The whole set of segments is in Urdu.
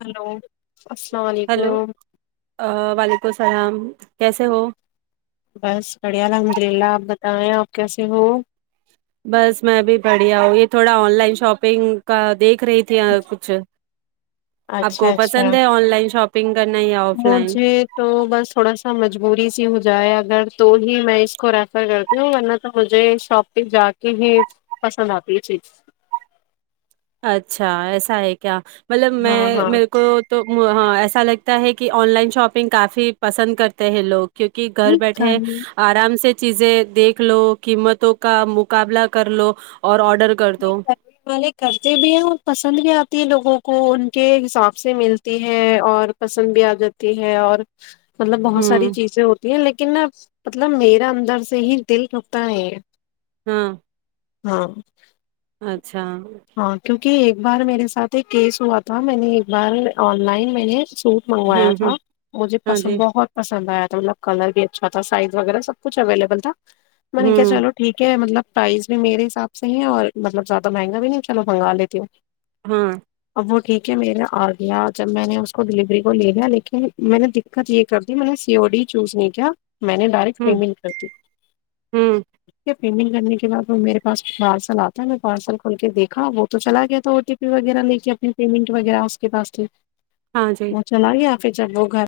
ہلو السلام ہیلو علیکم آ کو سلام کیسے ہو بس بڑھیا الحمد للہ آپ بتائیں آپ کیسے ہو بس میں بھی بڑھیا ہوں یہ تھوڑا آن لائن شاپنگ کا دیکھ رہی تھی کچھ آپ اچھا کو اچھا پسند ہے آن لائن شاپ مجھے تو بس تھوڑا سا مجبوری سی ہو جا ا تو ہی میں اس کو ریفر کرتی ہوں ورنہ تو مجھے شاپ پہ جا کے ہی پسند آتی یہ چیز اچھا ایسا ہے کیا مطلب ہاں میں ہاں میرے کو تو ہ ایسا لگ ہے کہ آن لائن شاپنگ کافی پسند کرتے ہیں لوگ کیونکہ گھر نہیں کر بیٹھے آرام سے چیزیں دیکھ لو قیمتوں کا مقابلہ کر لو اور آڈر آڈر کر دو [unintelligible] کرنے والے کرتے بھی ہیں اور پسند بھی آتی ہے لوگوں کو ان کے حساب سے ملتی ہے اور پسند بھی آ جاتی ہے اور مطلب بہت ساری ہوں چیزیں ہو لیکن مطلب میرا اندر سے ہی دل رکتا ہے ہاں [unintelligible] ہاں [unintelligible] ااںھ [inaudible] ہاں کیونکہ ایک بار میرے ساتھ ایک کیس ہوا تھا میں نے ایک بار آن لائن میں نے سوٹ منگوایا ہوں ہوں تھا مجھے ہاں پسند جی بہت پسند آیا تھا مطلب کلر بھی اچھا تھا سائز وغیرہ سب کچ اویلیبل تھا میں نے کہ ہوں چلو ٹھیک ہے مطلب پرائز بھی میرے حساب سے ہی ہے اور مطلب زیادہ مہنگا بھی نہیں چلو منگوا لیتی ہو ہاں وہ ٹھیک ہے میرا آ گیا جب میں نے اس کو ڈیلیوری کو لے لیا لیکن میں نے دقت یہ کر دی میں نے سی او ڈی چوز نہیں کیا میں نے ڈائریکٹ ہوں پیمنٹ کر دی ہوں، پیننگ کرنے کے بع وہ میرے پاس پارسل آتا ہے میں پارسل کھل کے دیکھ ہاں وہ تو چلا گیا تھا او ٹی پی وغیرہ لے کے اپنی پیمنٹ وغیرہ اس کے پاس ل ہاں جی، وہ چلا آ گیا آپ [unintelligible] پھر جب وہ گھر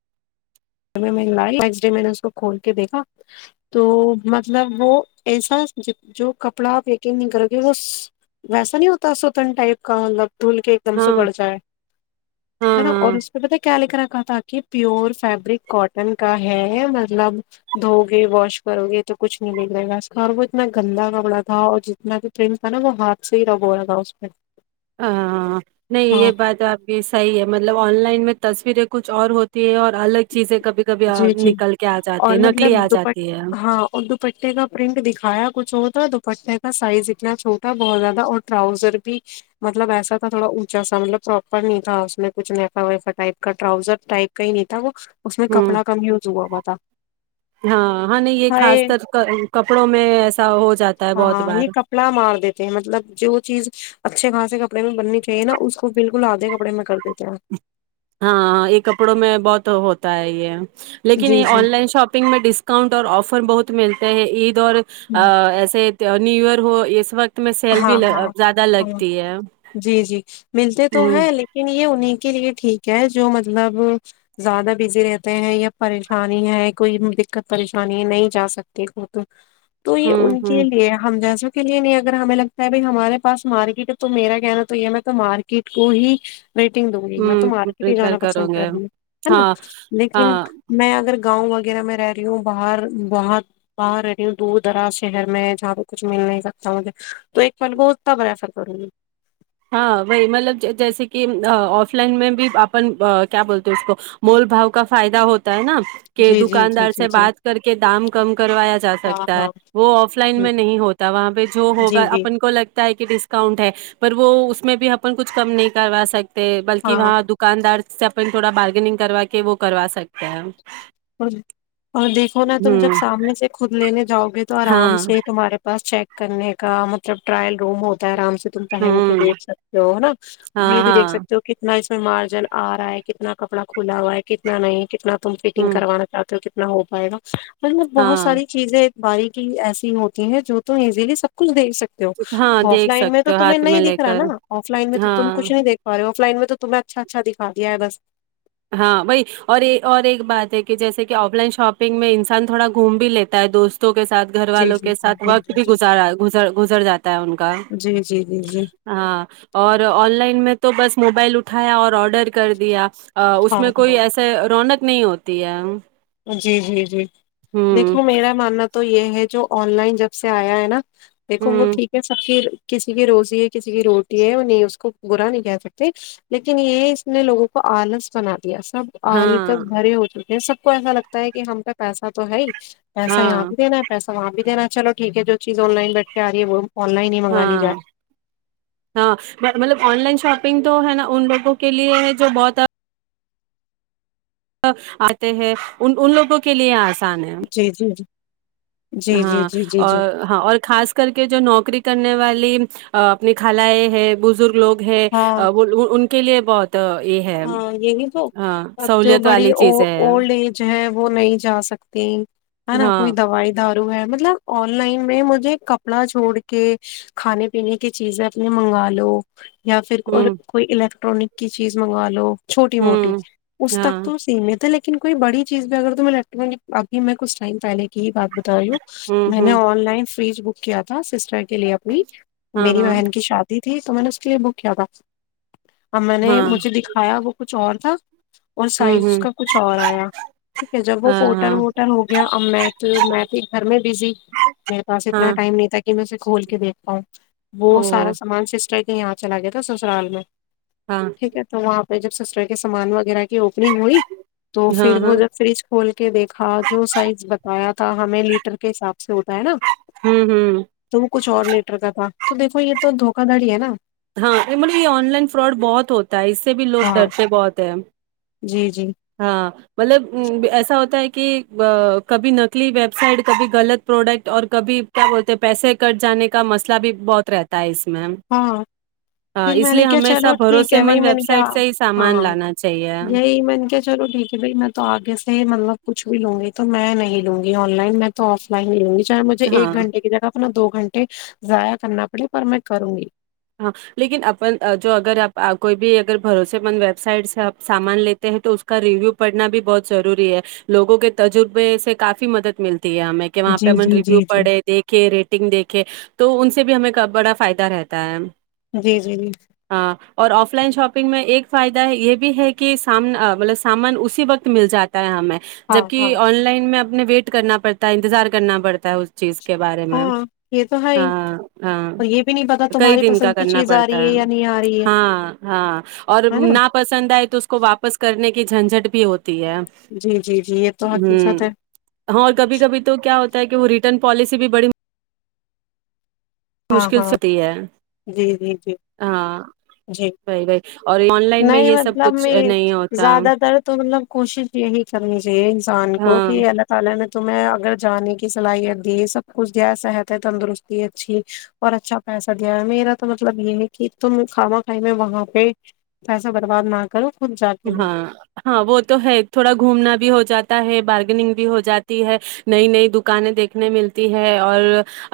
نیکسٹ ڈے میں نے اس کو کھول کے دیکھا تو مطلب وہ ایسا جو کپڑا آپ یکنگ نہیں کرو گے وہ ویسا نہیں ہوتا سوتن ٹائپ کا مطلب دھول کے ایک دم سے ہاں، بڑھ جائے ہاں، ہے نا اور ہاں، اس پی پتا کیا لکھ رہ تاک پیور فیبرک کاٹن کا ہے مطلب دھو گے واش کرو گے تو کچھ نہیں بگڑے گا اس کا اور وہ اتنا گندا کپڑا تھا اور جتنا بھی پرنٹ تھا نا وہ ہاتھ سے ہی رب ہو رہا تھا اس پ ہاں نہیں یہ بات آپ کی صحیح ہے مطلب آن لائن میں تصویریں کچھ اور ہوتی ہے اور الگ چیزیں کبھی کبھی آ جی جی نکل کے آ جاتی اور ہے مطلب نکلی آ دوپٹ جاتی ہے ہاں اور دوپٹے کا پرنٹ دکھایا کچھ اور تھا دوپٹے کا سائز اتنا چھوٹا بہت زیادہ اور ٹراؤزر بھی مطلب ایسا تھا تھوڑا اونچا سا مطلب پراپر نہیں تھا اس میں کچھ نفا ویفا ٹائپ کا راؤزر ٹائپ کا ہی نہیں تھا وہ اس میں ک ہاں ہوں نہیں یہ خاص ہائے کر کپڑوں میں ایسا ہو جاتا ہے بہت ہاں بار یہ کپڑا مار دیتے ہیں مطلب جو چیز اچھے خاصے کپڑے میں بننی چاہے نا اس کو بالکل آدھے کپڑے میں کر دیتے ہیں ہاں ہاں یہ کپڑوں میں بہت ہوتا ہے یہ لیکن جی یہ جی آن لائن شاپنگ میں ڈسکؤنٹ اور آفر بہت ملتے ہیں عید اور ہوں ایسے نیو ایئر ہو اس وقت میں سیل بھی ہاں ل ہاں زیادہ ہاں لگتی ہے جی جی ملتے ہ تو ہیں لیکن یہ انہیں کے لیے ٹھیک کیا جو مطلب زیادہ بزی رہتے ہیں یا پریشانی ہے کوئی دقت پریشانی ہے نہیں جا سکتی ہو تو تو ہ یہ ان ہ کے لیے ہم جیسو کلیے نہیں اگر ہمیں لگتا ہے ب ہمارے پاس مارکیٹ ہے تو میرا کہنا تو یہ ہے میں تو مارکیٹ کو ہی ریٹنگ دوں گی میں تو ہوں مارکیٹ ہی پریپئر جانا کرو پسند گے کروں گی ہے نا ہاں لیکن ہاں میں اگر گاؤں وغیرہ میں رہی ہوں باہر باہر باہر رہ رہی ہوں دور دراز شہر میں جہاں پہ کچھ مل نہیں سکتا مجھے تو ایک پل کو طبھ ریفر کروں گی ہاں وہی مطلب جیسے کہ آف لائن میں بھی اپن کیا بولتے اس کو مول بھؤ کا فائدہ ہوتا ہوتا ہے نا کہ جی جی جی دکاندار جی سے جی بات کر کے دام کم کروایا جا ہاں سکتا ہاں ہے وہ آف لائن ہ میں نہیں ہوتا وہاں پہ جو ہوگا جی جی اپن کو لگتا ہے کہ ڈسکاؤنٹ ہے وہ اس میں بھی اپن کچھ کم نہیں کروا سکتے ہاں بلکہ وہاں دکاندار سے اپن تھوڑا بارگنگ کروا کہ وہ کر سک اور اور دیکھو نا تم ہوں جب سامنے سے خود لینے جاؤ گے تو آرام ہاں سے تمہارے پاس چیک کرنے کا مطلب ٹرائل روم ہوتا ہے آرام سے تم پہن کے ہوں دیکھ سکتے ہو نا یہ ہاں بھی دیکھ ہاں سکتے ہو کتنا اس مارجن آ رہا ہے کتنا کپڑا کھلا ہ ہوا ہے کتنا نہیں کتنا تم فٹنگ ہوں کروا چاہتے ہو نہ ہو پائے گا ہ بہت ہاں ساری چیزیں باریکی ایسی ہوتی ہے جو تم ایزیلی سب کچھ دیکھ سکتے ہاں آف دیکھ لائن میں سکتے تو ہو تمہیں ہاتھ میں نہیں لے دکھ رہا کر نا آف لائن میں تو تم ہاں کچھ نہیں دیکھا رہے ہو اس لائن میں تو تمہیں اچھا اچھا دکھایا بس ہاں وہی اور اور ایک بات ہے کہ جیسے کہ آف لائن شاپنگ میں انسان تھوڑا گھوم بھی لیتا ہے دوستوں کو کے ساتھ گھر جی والوں جی کے جی ساتھ جی وقت بھی جی گز گزر جاتا ہے ان کا جی جی جی جی ہاں اور آن لائن میں تو بس موبائل اٹھایا اور آرڈر کر دیا اس ہاں میں ہاں کوئی ایسے رونق نہیں ہوتے ہیں جی جی جی دیکھو میرا ماننا تو یہ جو آن لائن جب سے آیا ہے نا دیکھو وہ ہوں ٹھیک ہے سفیر کسی کی روزی ہے کسی کی روٹی ہے وہ نہیں اس کو برا نہیں کہ سکتے لیکن یہ اس نے لوگوں کو آلس بنا سب آلس ہاں بھرے ہو چک یہ سب کو ایسا لگتا ہے کہ ہم کا پیسا تو ہے ہی پیسہ یہاں ہاں بھی دینا ہے پیسا وہاں بھی دینا ہے چلو ٹھیک ہے جو چیز آن لائن بیٹھ آ رہی ہے وہ آن لائن ہی منگا لی ہاں جائے ہاں مطلب آن لائن شاپ نگ تو ہے نا ان لوگوں کے لیے ہے جو بہت آتے ہیں ان ان لوگوں کے لیے آ جی جی جی جی جی ہاں جی جی جی اور ہاں اور خاص کر کے جو نوکری کرنے والی اپنی خلا ہے ہے بزرگ لوگ ہے ہاں وہ ان کے لیے بہت آ، یہ ہے ہاں یہی تو ہاں اب جو سہولیت بڑی والی چیز ہے اولڈ ایج ہے وہ نہیں جا سکتی ہے نا کوئی ہاں دوائی د مطلب آن لائن میں مجھے کپڑا چھوڑ کے کھانے پینے کی چیزیں اپنے منگا لو یا پھر اور ہوں کوئی ٹرک کی چیز منگا لو چھوٹی موٹی ہوں اس تک ہاں تو سیمت ہے لیکن ل کوئی بڑی چیز بھی اگر تو میں لگ ہوں آگ میں کچھ ٹائمہے کی ہی بات بتائی ہوں میں نے ہوں آن لائن [unintelligible] فریج بک کیا تھا سسٹر [unintelligible] کے لیے اپنی ہاں میری ہاں بہن کی شادی تھی تو میں نے ج بک با [unintelligible] ہم نے ہاں دکھایا وہ کچھ اور تھا اور ہوں سائز اس ہوں کا کچھ اور آیا ٹھیک ہے جب وہ ہاں پورٹر ہاں وورٹر ہو گیا اب میں تو میں پ گھر میں بزی میرے پاس اتنا ہاں ٹائم نہیں تھا میں اس سے کھول کے دیکھتاا ہوں [unintelligible] او وہ سارا سامان سےسٹر یہاں چلا گیا تھا سسرال میں ہاں [unintelligible] ٹھیک ہے تو وہاں پہ جب سسٹر کے سامان وغیرہ کی [unintelligible] اپنی مڑی تو ہاں پھر ہاں وہ جب فریج کھول کے دیکھا جو سائز بتایا [unintelligible] ہمیں لیٹر کے حساب سے [unintelligible] ہوتا ہے نا ہوں ہوں تو کچھ اور لیٹر کا تھا تو دیکھو یہ تو دھوکا دڑی ہے نا [unintelligible] ہاں مولے یہ آن لائن فراڈ بہت ہوتا اس سے بھی لوگ ہاں ڈرتے بہت ہیں جی جی ہاں [unintelligible] مطلب ایسا ہوتا ہے کہ کبھی نکلی ویب سائٹ کبھی غلط پروڈکٹ اور کبھی کیا بولتے پیسے کٹ جانے کا مسئلہ بھی بہت رہتا ہے اس [unintelligible] میم [unintelligible] ہاں پھر میں نے کیا چلو ٹھیک بھروسے ہے بائی مند میں ویب نے کیا سائٹ سے ہی سامان ہاں لانا چاہیے یہی میں نے کیا چلو ٹھیک ہے بائی میں تو آگے سے ہی مطلب کچھ بھی لوں گی تو میں نہیں لوں گی آن لائن میں تو آف لائن ہی لوں گی چاہے مجھے ایک ہاں گھنٹے کی جگہ اپنا دو گھنٹے ضائیا کرنا پڑے پر میں کروں گی ہاں لیکن اپن جو اگر آپ کوئی بھی اگر بھروسے مند ویب سائٹ سے آپ سامان لیتے ہیں تو اس کا ریویو پڑھنا بھی بہت ضروری ہے لوگوں کے تجربے سے کافی مدد ملتی ہمیں کہ وہاں پہ جی اپن جی ریویو جی جی پڑھے دیکھے ریٹنگ دیکھے تو ان سے بھی ہمیں کا بڑا فائدہ رہتا ت جی جی جی ہاں اور آف لائن شاپ گ میں ایک فائدہ یہ بھی ہے کہ س مطلب سامان اسی وقت مل جاتا ہمیں ہاں جبک ہاں آن لائن میں اب اپنے ویٹ کرنا پڑتا ہے انتظار کرنا پڑتا ہے اس چیز کا کے بارے میں ہاں یہ تو ہے ہی ہاں ہاں اور یہ بھی نہیں پتا کئی تمہاری دن کا پسند کی کرنا چیز آ پڑتا رہی ہے یا نہیں آ رہی ہے ہاں ہاں اور نا پسند آئے تو اس کو واپس کر نے کی جھنجٹ بھی ہوتی ہے جی جی جی یہ تو ہ حقیقت ہے ہاں اور کبھی کبھی تو کیا ہوتا ہے کہ وہ ریٹرن پالیسی بھی بڑی ہاں مشکل ہاں ستی ہے جی جی جی ہاں جی وہی وہی اور آن لائن میں نہیں یہ سب مطلب کچھ میں نہیں ہوتا زیادہ تر تو مطلب کوشش یہی کر رہے اے انسان کو ہاں کہ اللہ تعالی نے تو میں اگر جانے کی صلاحیت دی سب کچھ دیا صحت ہے تندرستی اچھی اور اچھا پیسہ دیا ہے میرا تو مطلب یہ ہے کہ تم کھانا کھائی میں وہاں پہ پیسہ برباد نہ کرو خود جا کے لو ہاں ہاں وہ تو ہے تھوڑا گھومنا بھی ہو جاتا ہے بارگنگ بھی ہو جاتی ہے نئی نئی دکانیں دیکھنے ملتی ہے اور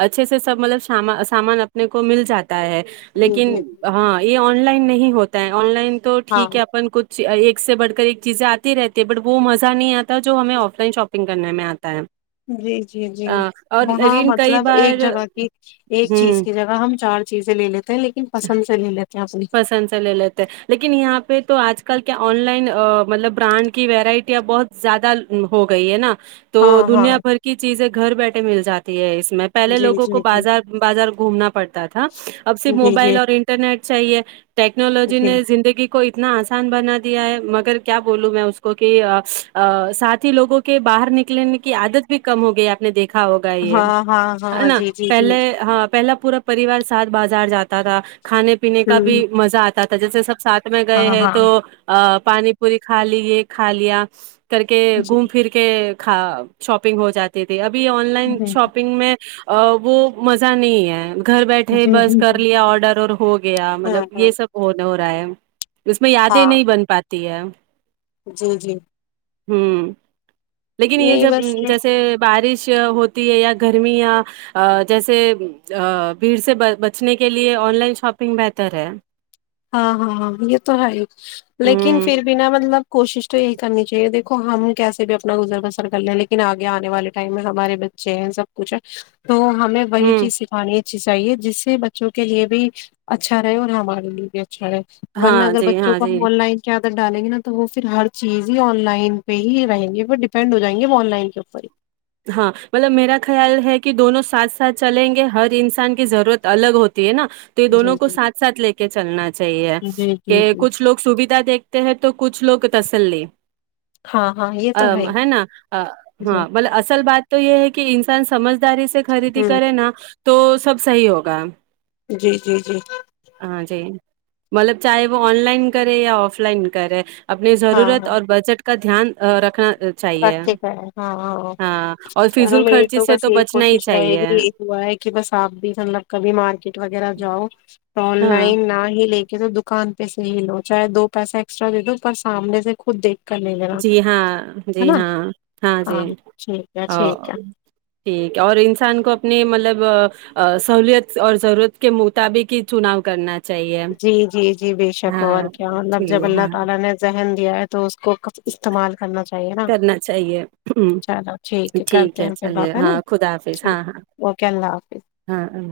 اچھے سے سب مطلب سام سامان اپنے کو مل جاتا ہے جی لیکن جی ہاں یہ آن آ لائن نہیں ہوتا ہے آن لائن تو ہاں ٹھیک ہے اپن کچھ ایک سے بڑھ کر ایک چیزیں آتی رہتی ہے بٹ وہ مزہ نہیں آتا جو ہمیں آف لائن شاپنگ کرنے میں آتا ہے جی جی جی آ، اور وہاں لیکن کئی مطلب بار ایک جگہ کی ایک ہوں چیز کی جگہ ہم چار چیزیں لے لیتے ہیں لیکن پسند سے لے لیتے ہیں اپنی پسند سے لے لیتے لیکن یہاں پہ تو آج کل کیا آن لائن مطلب برانڈ کی ویرائٹییا ا بہت زیادہ ہو گئی ہے نا تو ہاں ہاں دنیا بھر کی چیزیں گھر بیٹھے مل جاتی ہے اس میں پہلے جی لووں کو جی جی بازار بازار گھومنا پڑتا تھا اب صرف جی موبائل جی اور انٹرنیٹ چاہیے ٹیکنالوجی جی نے زندگی کو اتنا آسان آسان بنا دیا ہے مگر کیا بولوں میں اس کو کہ ساتھ ہی لوگوں کے باہر نکلنے کی عادت بھی کم ہو گئی آپ نے دیکھ ا ہوگا یہ ہاں ہاں ہاں نا جی جی جی پہلے ہاں پہلا پورا پریوار ساتھ بات جاتا تھا کھانے پینے کا ہوں بھی مزہ آتا تھا جیسے سب ساتھ میں گئے ہاں ہیں ہاں تو پانی پوری کھا لی یہ کھا لیا کر کے جی گھوم پھر کے ک شاپنگ ہو جاتے تھے اب بھی آن لائن جی شاپنگ میں ا وہ مزہ نہیں ہے گھر بیٹھے جی بس جی کر جی لیا آڈر اور ہوگیا گیا ہاں مطلب ہاں یہ سب ہونا ہو پرائم [inaudible] اس میں یادیں ہاں نہیں بن پاتی ت ہے [inaudible] جی جی ہوں [inaudible] لیکن یہ نہیں جب بس جیسے بارش ہوتی ہے یا گرمی یا جیسے بھیڑ سے بچنے کے لیے آن لائن شاپ نگ بہتر ہے ہاں ہاں ہاں یہ تو ہے لیکن ہوں پھر بھینا مطلب کوشش تو یہی کرنی چاہیے دیکھو ہم کیسے بھی اپنا گزر بسر کر لیں ہیں لیکن آگے آنے والے ٹائم میں ہمارے بچے ہیں سب کچھ ہے تو ہمیں وہی ہوں چیز سکھانی ہے اچ چاہیے جس سے بچوں کے لیے بھی اچھا رہے اور ہم ہمارے لیے بھی اچھا ہے ورن ہاں اگر جی بچوں ہاں کو جی ہم آن لائن کیااہ ڈالیں گے نا تو وہ پھر ہر چیز ہی آن لائن پہ ہی رہیں گے ڈیپینڈ ہو جائیں گے ا آن لائن کے اوپر ہی ہاں مطلب میرا خیال ہے کہ دونوں سھ ساتھ چلیں گے ہر انسان کی ضرورت الگ ہوتی ہے نا تو یہ ہی دونوں جی کو جی ساتھ ساتھ لے کے چلنا چاہیے جی کہ جی جی کچھ لوگ سویدھا دیکھتے ہیں تو کچھ لوگ تسلی ہاں ہاں یہ ا تو ہی ہے نا جی ہاں اصل بات تو یہ ہے کہ انسان سمجھ داری سے خریدی ہوں کرے نا تو سب صحیح ہوگا جی جی جی ہاں جی مطلب چاہے وہ آن لائن کرے یا آف لائن کرے اپنی ہاں ضرورت ہاں اور بجٹ کا دھیان رکھنا چاہیے رکھے گ ہاں ہاں اور چلو فضول میری خرچی تو سے بس یہی بچنا ہی کوشش رہے چاہیے گی یہ ہوا ہے کہ بس آپ بھی مطلب کبھی مارکیٹ وغیرہ جاؤ آن ہاں لائن ناہی لے کے تو دکان پہ سے ہی لو چاہے دو پیسہ ایکسٹرا دے دو پر سامنے سے خود دیکھ کے جی ہاں جی ہاں ہاں جی ٹھیک ہے او ٹھیک ہے ٹھیک ہے اور انسان کو اپنے مطلب سہولت اور ضرورت کے مطابق ہی چناؤ کرنا چاہیے جی جی بے شک اور ہاں کیا ٹھیک مطلب ہے اللہ ہاں تعالی نے ذہن دیا ہے تو کو استعمال کرنا چاہیے نا کرنا چاہیے چلو ٹھیک ہے کرتے ہیں پھر چلیے بات ہے نا ہاں خدا حافظ ٹھیک ہاں اوکے اللہ حافظ ہاں ہاں